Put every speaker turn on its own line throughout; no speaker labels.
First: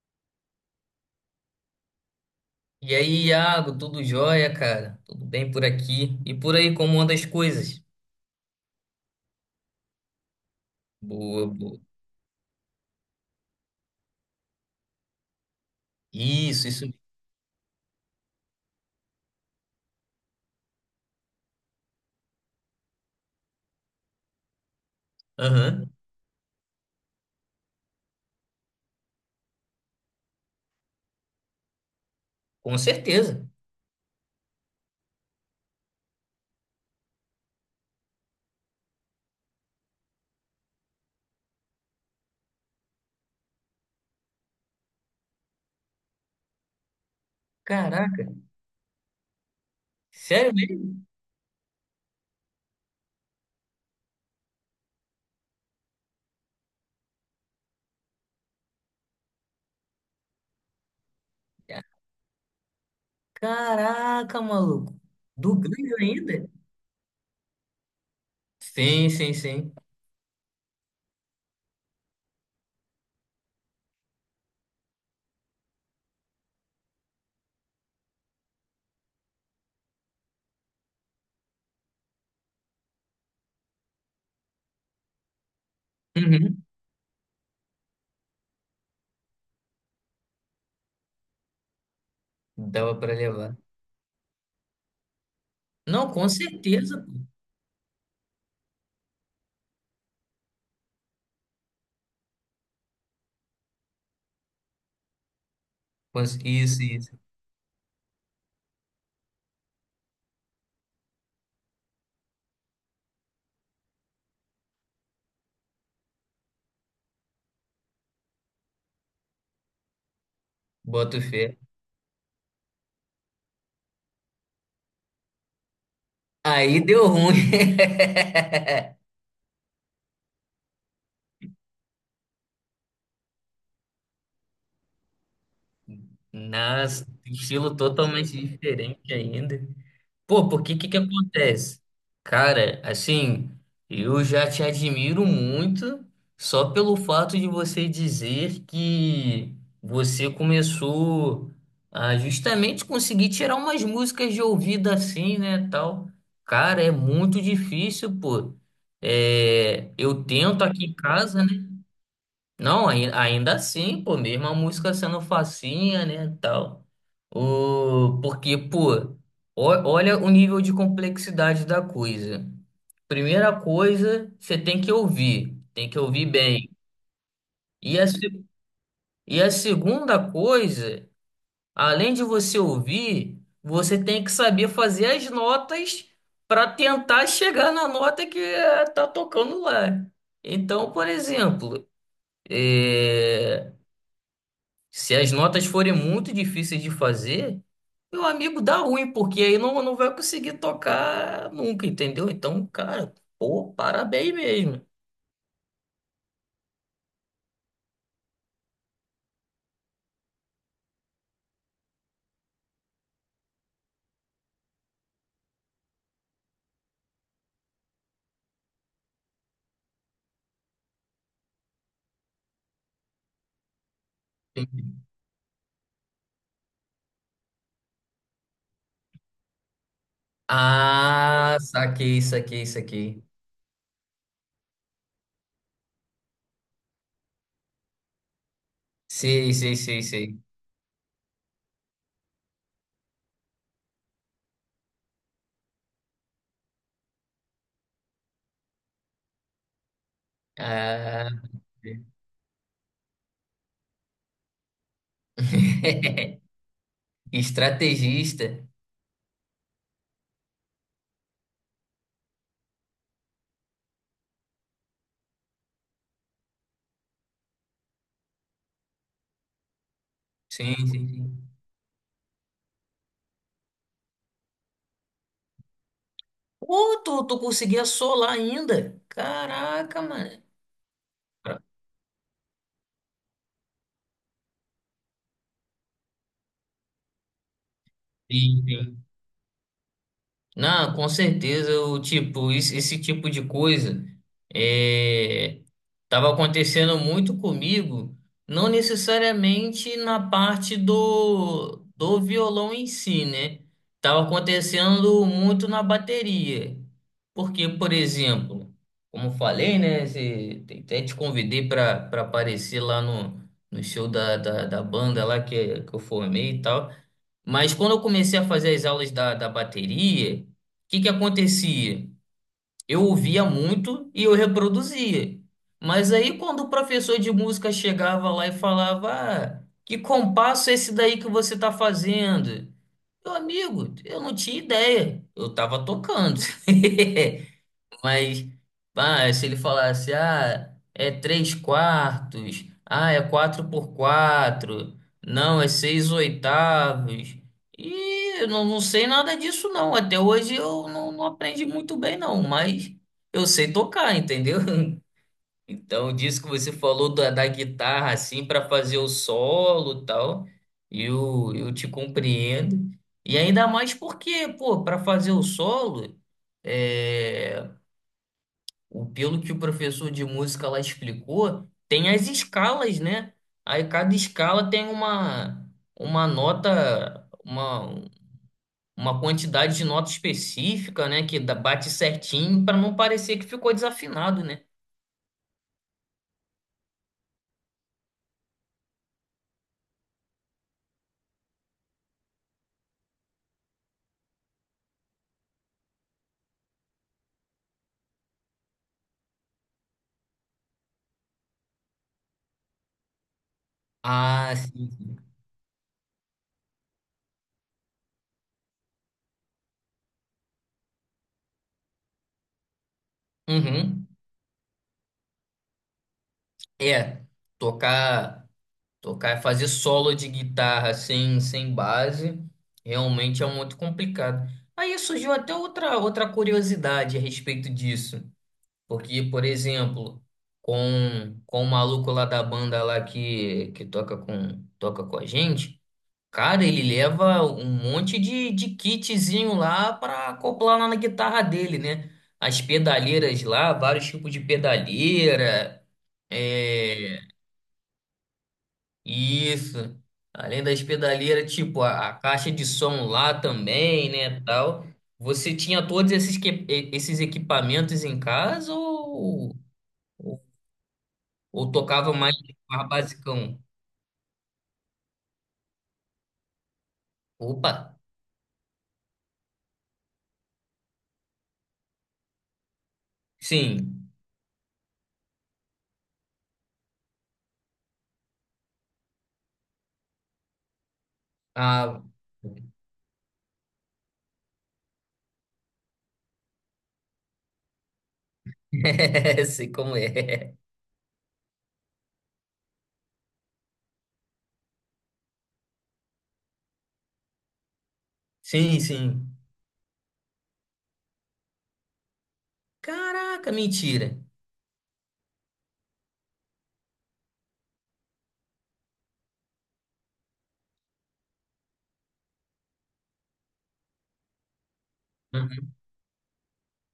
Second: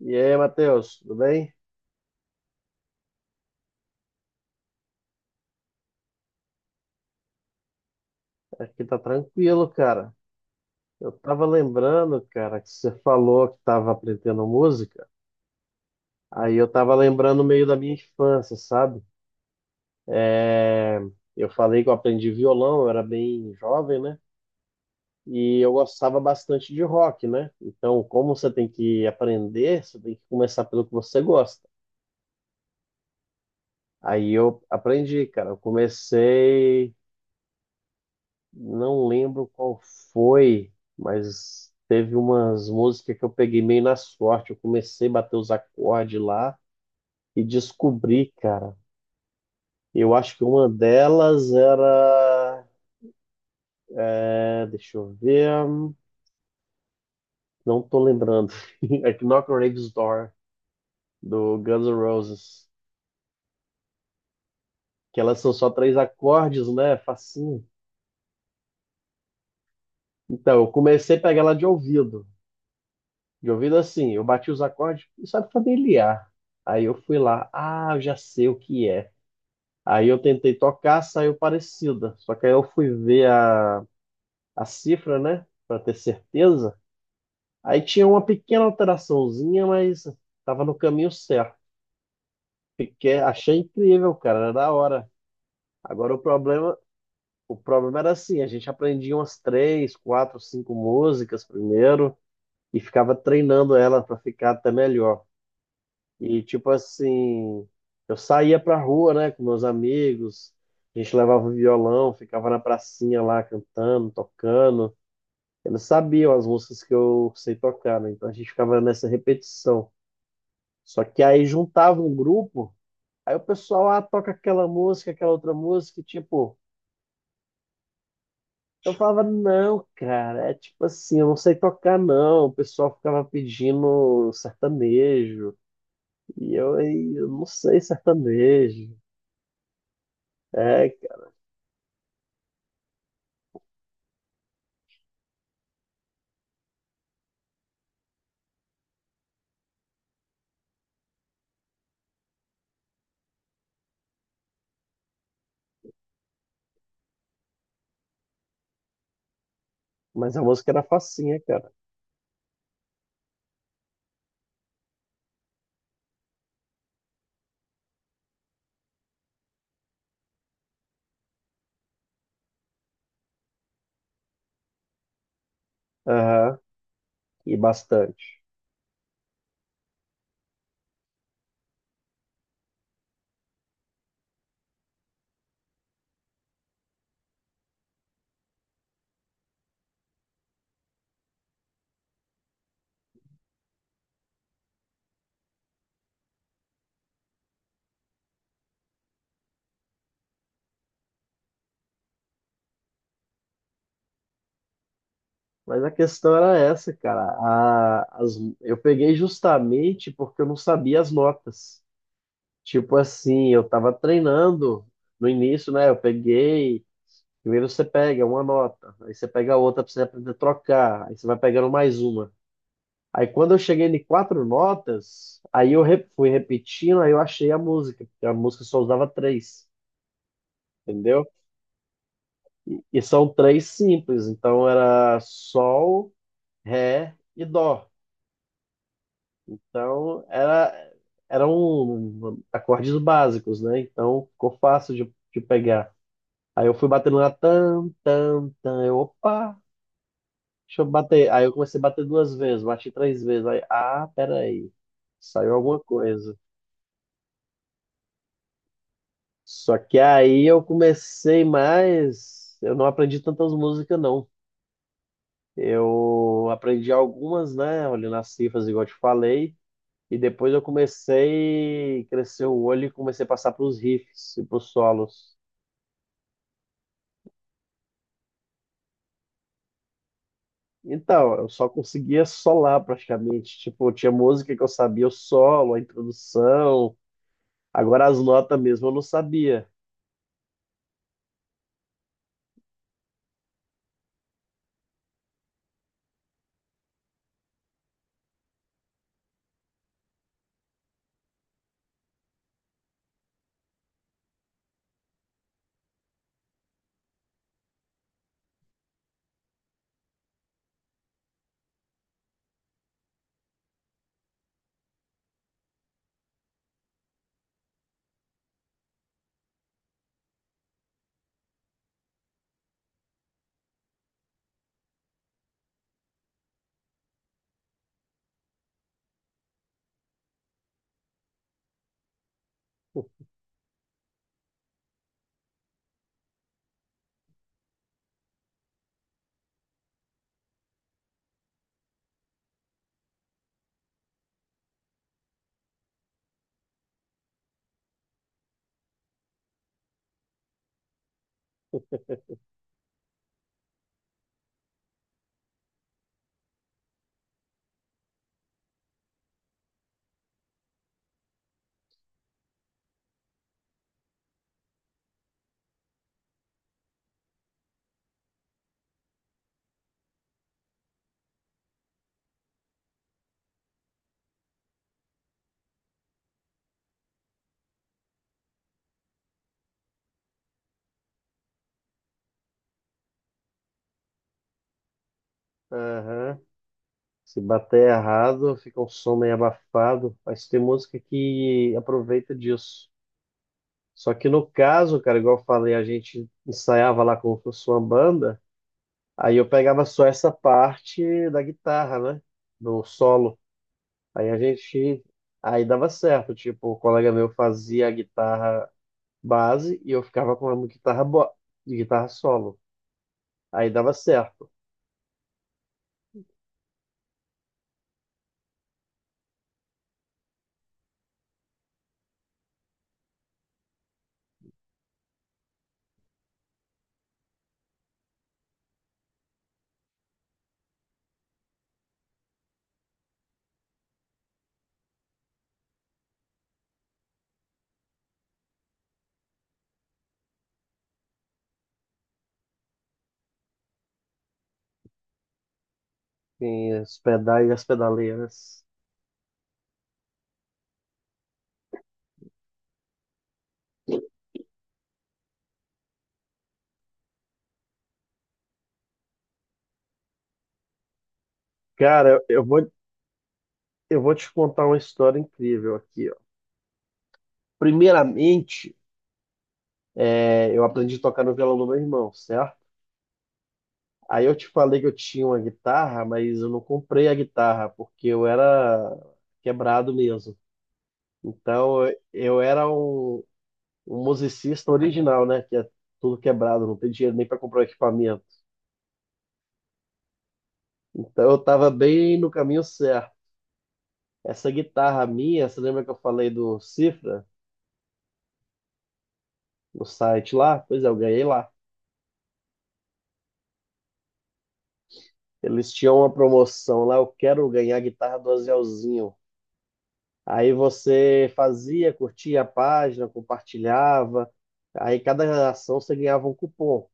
E aí, Matheus, tudo bem?
E aí, Iago, tudo jóia, cara? Tudo bem por aqui? E por aí, como anda as coisas?
Aqui tá tranquilo, cara. Eu tava
Boa, boa.
lembrando, cara, que você falou que tava aprendendo música. Aí
Isso,
eu
isso.
tava lembrando meio da minha infância, sabe? É, eu falei que eu aprendi violão, eu era bem jovem, né? E eu
Aham,
gostava bastante de rock, né? Então, como você tem que aprender, você tem que começar pelo que você gosta.
com certeza.
Aí eu aprendi, cara. Eu comecei Não lembro qual foi, mas teve umas músicas que eu peguei meio na sorte. Eu comecei a bater os acordes lá e
Caraca,
descobri, cara. Eu acho que
sério
uma
mesmo?
delas era. É, deixa eu ver. Não tô lembrando. É que Knock on Heaven's Door, do Guns N' Roses.
Caraca, maluco.
Que elas são
Do
só
Grêmio
três
ainda?
acordes, né? Facinho.
Sim, sim, sim.
Então, eu comecei a pegar ela de ouvido. De ouvido assim, eu bati os acordes e sabe familiar. Aí eu fui lá, ah, eu já sei o que é. Aí eu tentei tocar, saiu parecida. Só que aí eu fui ver a cifra, né, pra ter
Uhum.
certeza. Aí tinha uma pequena alteraçãozinha, mas tava no caminho certo.
Dava pra
Fiquei,
levar.
achei incrível, cara, era da hora.
Não,
Agora o
com
problema,
certeza.
o problema era assim, a gente aprendia umas três, quatro, cinco músicas primeiro e ficava treinando ela pra ficar até melhor.
Pô.
E tipo
Isso, isso.
assim, eu saía pra rua, né, com meus amigos, a gente levava o violão, ficava na pracinha lá cantando, tocando. Eles sabiam as músicas que eu sei tocar, né? Então a gente ficava nessa repetição. Só
Boto
que aí
fé.
juntava um grupo, aí o pessoal, ah, toca aquela música, aquela outra música, e, tipo,
Aí deu ruim.
eu falava, não, cara, é tipo assim, eu não sei tocar, não. O pessoal ficava pedindo sertanejo, e eu,
Nossa,
"Ei, eu não
estilo
sei
totalmente
sertanejo.
diferente ainda. Pô, porque que
É,
que acontece? Cara, assim, eu já te admiro muito só pelo fato de você dizer que você começou a justamente conseguir tirar umas músicas de ouvido assim, né, tal. Cara, é muito difícil, pô. É, eu
mas a
tento
música era
aqui em
facinha,
casa, né?
cara.
Não, ainda assim, pô, mesmo a música sendo facinha, né, tal. O, porque, pô, olha o nível de complexidade da coisa. Primeira coisa, você tem que ouvir
Aham,
bem.
e
E a,
bastante.
se- E a segunda coisa, além de você ouvir, você tem que saber fazer as notas para tentar chegar na nota que tá tocando lá. Então, por exemplo, é, se as notas forem muito difíceis de fazer, meu amigo, dá ruim, porque aí não vai conseguir tocar nunca, entendeu? Então, cara, pô, parabéns mesmo.
Mas a questão era essa, cara. Eu peguei justamente porque eu não sabia as notas. Tipo assim, eu tava treinando no início, né? Eu peguei. Primeiro você pega uma nota, aí você pega outra pra você aprender a trocar, aí você vai pegando mais uma. Aí quando eu cheguei em quatro notas, aí eu fui repetindo, aí eu achei a música, porque a música só usava três, entendeu?
Ah, saquei, saquei,
E
saquei.
são três simples, então era sol, ré e dó.
Sei, sei, sei,
Então
sei.
era, eram acordes básicos, né? Então ficou fácil de pegar. Aí eu fui batendo na tam, tam, tam, eu, opa, deixa eu
Ah,
bater. Aí eu comecei a bater duas vezes, bati três vezes. Aí, ah, peraí, saiu alguma coisa.
estrategista.
Só que aí eu comecei mais, eu não aprendi tantas músicas, não. Eu aprendi algumas, né? Olhando as cifras, igual eu te falei. E depois eu
Sim, sim, sim.
comecei a crescer o olho e comecei a passar para os riffs e para os solos.
Pô, tu conseguia solar ainda? Caraca, mano.
Então, eu só conseguia solar praticamente. Tipo, tinha música que eu sabia o solo, a introdução. Agora as notas
Sim,
mesmo eu não
sim.
sabia.
Não, com certeza, esse, esse tipo de coisa é, tava acontecendo muito comigo, não necessariamente na parte do violão em si, né? Tava acontecendo muito na bateria. Porque, por exemplo, como eu falei, né? Até te convidei para aparecer lá no show da banda lá que eu formei e tal. Mas quando eu comecei a fazer as aulas da bateria, o que acontecia? Eu ouvia muito e eu reproduzia. Mas aí quando o professor de música chegava lá e falava, ah, que compasso é esse daí que você está fazendo? Meu amigo, eu não tinha ideia. Eu estava tocando. Mas, ah, se ele falasse, ah, é três quartos, ah, é quatro por quatro, não, é seis oitavos. E eu não sei nada disso, não. Até hoje eu não aprendi muito bem, não, mas eu sei tocar, entendeu? Então, disso que você falou da guitarra, assim, para fazer o solo e tal, eu te compreendo. E ainda mais porque, pô, para fazer o solo. eh, Pelo que o professor de música lá explicou, tem as escalas, né? Aí cada escala tem uma nota, uma quantidade de nota específica, né? Que bate certinho para não parecer que ficou desafinado, né?
Aham. Se bater errado, fica um som meio abafado. Mas tem música que aproveita disso. Só que no caso, cara, igual eu falei, a gente ensaiava lá como se fosse uma banda. Aí eu pegava só essa parte da guitarra, né? Do solo. Aí a
Ah, sim.
gente.
Sim.
Aí dava certo. Tipo, o colega meu fazia a guitarra base e eu ficava com a guitarra solo. Aí dava
Uhum.
certo.
É, tocar, tocar, fazer solo de guitarra sem base realmente é muito complicado. Aí surgiu até outra, outra curiosidade a respeito disso. Porque, por exemplo, com o maluco lá da banda lá que toca com a gente, cara, ele leva um monte de kitzinho lá pra acoplar lá na guitarra dele, né? As pedaleiras lá, vários tipos de pedaleira,
Tem os
é,
pedais e as pedaleiras.
isso. Além das pedaleiras, tipo, a caixa de som lá também, né, tal. Você tinha todos esses, esses equipamentos em casa ou... Ou
Cara,
tocava mais,
eu eu vou,
mais basicão?
eu vou te contar uma história incrível aqui, ó.
Opa,
Primeiramente, é, eu aprendi a tocar no violão do meu irmão, certo?
sim.
Aí eu te falei que eu tinha uma guitarra, mas eu não comprei a guitarra porque eu era quebrado mesmo. Então eu
Ah,
eu era um musicista original, né? Que é tudo quebrado, não tem dinheiro nem para comprar o equipamento.
sei como é.
Então eu estava bem no caminho certo. Essa guitarra minha, você lembra que eu falei do Cifra,
Sim, sim.
no site lá? Pois é, eu ganhei lá.
Caraca, mentira.
Eles tinham uma promoção lá, eu quero ganhar a guitarra do Azelzinho. Aí você fazia, curtia a página, compartilhava. Aí cada
Uhum.
ação você ganhava um cupom.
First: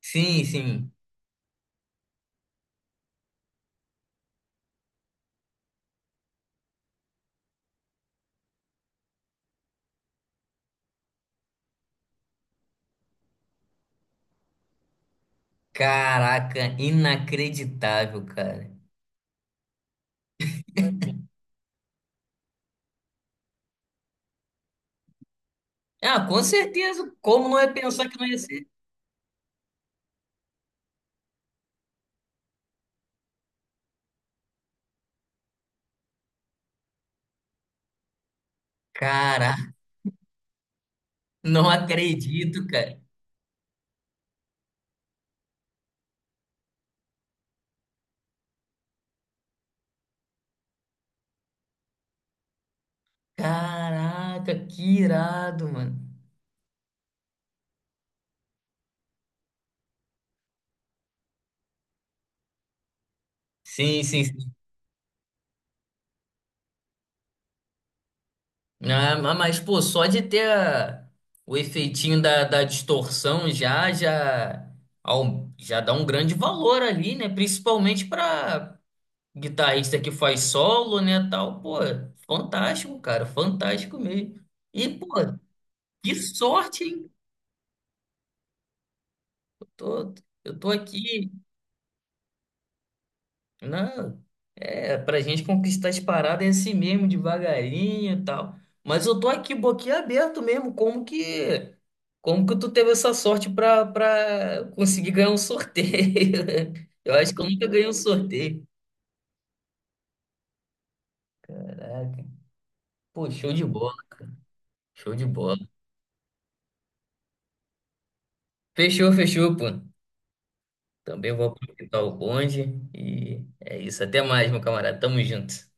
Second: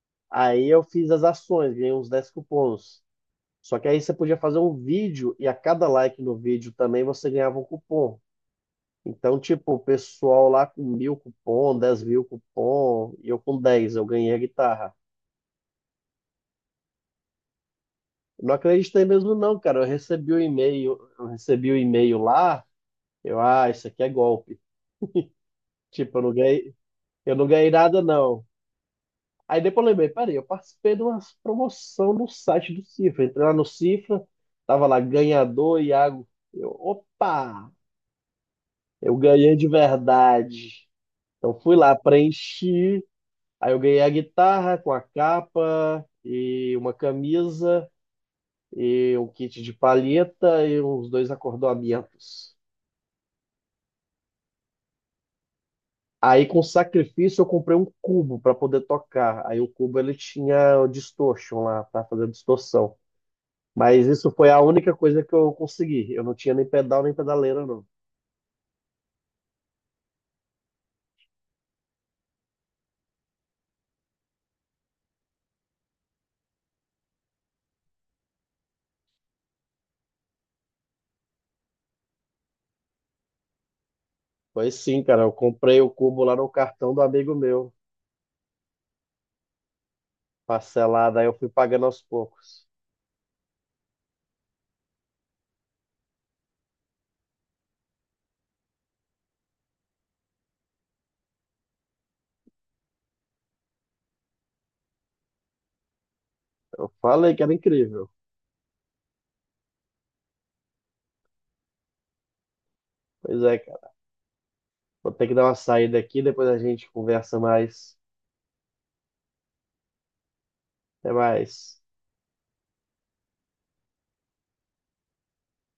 Sim,
Aí eu
sim.
fiz as ações, ganhei uns 10 cupons. Só que aí você podia fazer um vídeo e a cada like no vídeo também você ganhava um cupom. Então, tipo, o pessoal lá com 1.000 cupom, 10 mil cupom, e eu com 10 eu ganhei a guitarra.
Caraca, inacreditável,
Não
cara.
acreditei mesmo não, cara. Eu recebi o e-mail, eu recebi o e-mail lá, eu, ah, isso aqui é golpe. Tipo,
Ah, com certeza.
eu não
Como não
ganhei
ia
nada
pensar que não ia
não.
ser?
Aí depois eu lembrei, peraí, eu participei de uma promoção no site do Cifra. Entrei lá no Cifra, tava lá ganhador, Iago. Eu, opa, eu ganhei de
Caraca,
verdade. Então
não
fui lá,
acredito, cara.
preenchi. Aí eu ganhei a guitarra com a capa e uma camisa e um kit de palheta e uns dois acordoamentos.
Caraca, que irado, mano.
Aí com sacrifício eu comprei um cubo para poder tocar. Aí o cubo ele tinha o distortion lá, para fazer distorção.
Sim,
Mas
sim.
isso foi a única coisa que eu consegui. Eu não tinha nem pedal nem pedaleira, não.
Né? Ah, mas, pô, só de ter o efeitinho da distorção já, já, já dá um grande valor ali, né? Principalmente para guitarrista que faz solo, né, tal. Pô, fantástico, cara, fantástico mesmo.
Foi
E,
sim,
pô,
cara. Eu comprei o
que
cubo lá no
sorte,
cartão do
hein?
amigo meu,
Tô, eu tô
parcelado. Aí
aqui.
eu fui pagando aos poucos.
Não, é, pra gente conquistar as paradas é assim mesmo, devagarinho e tal. Mas eu tô aqui boquiaberto mesmo, como que tu teve essa sorte pra conseguir ganhar um sorteio?
Eu
Eu acho
falei
que
que
eu
era
nunca ganhei um
incrível.
sorteio. Caraca. Pô,
Pois
show
é,
de
cara.
bola,
Vou
show de
ter que dar uma
bola.
saída aqui, depois a gente conversa mais.
Fechou, fechou, pô.
Até
Também vou
mais.
aproveitar o bonde e é isso. Até mais, meu camarada. Tamo junto.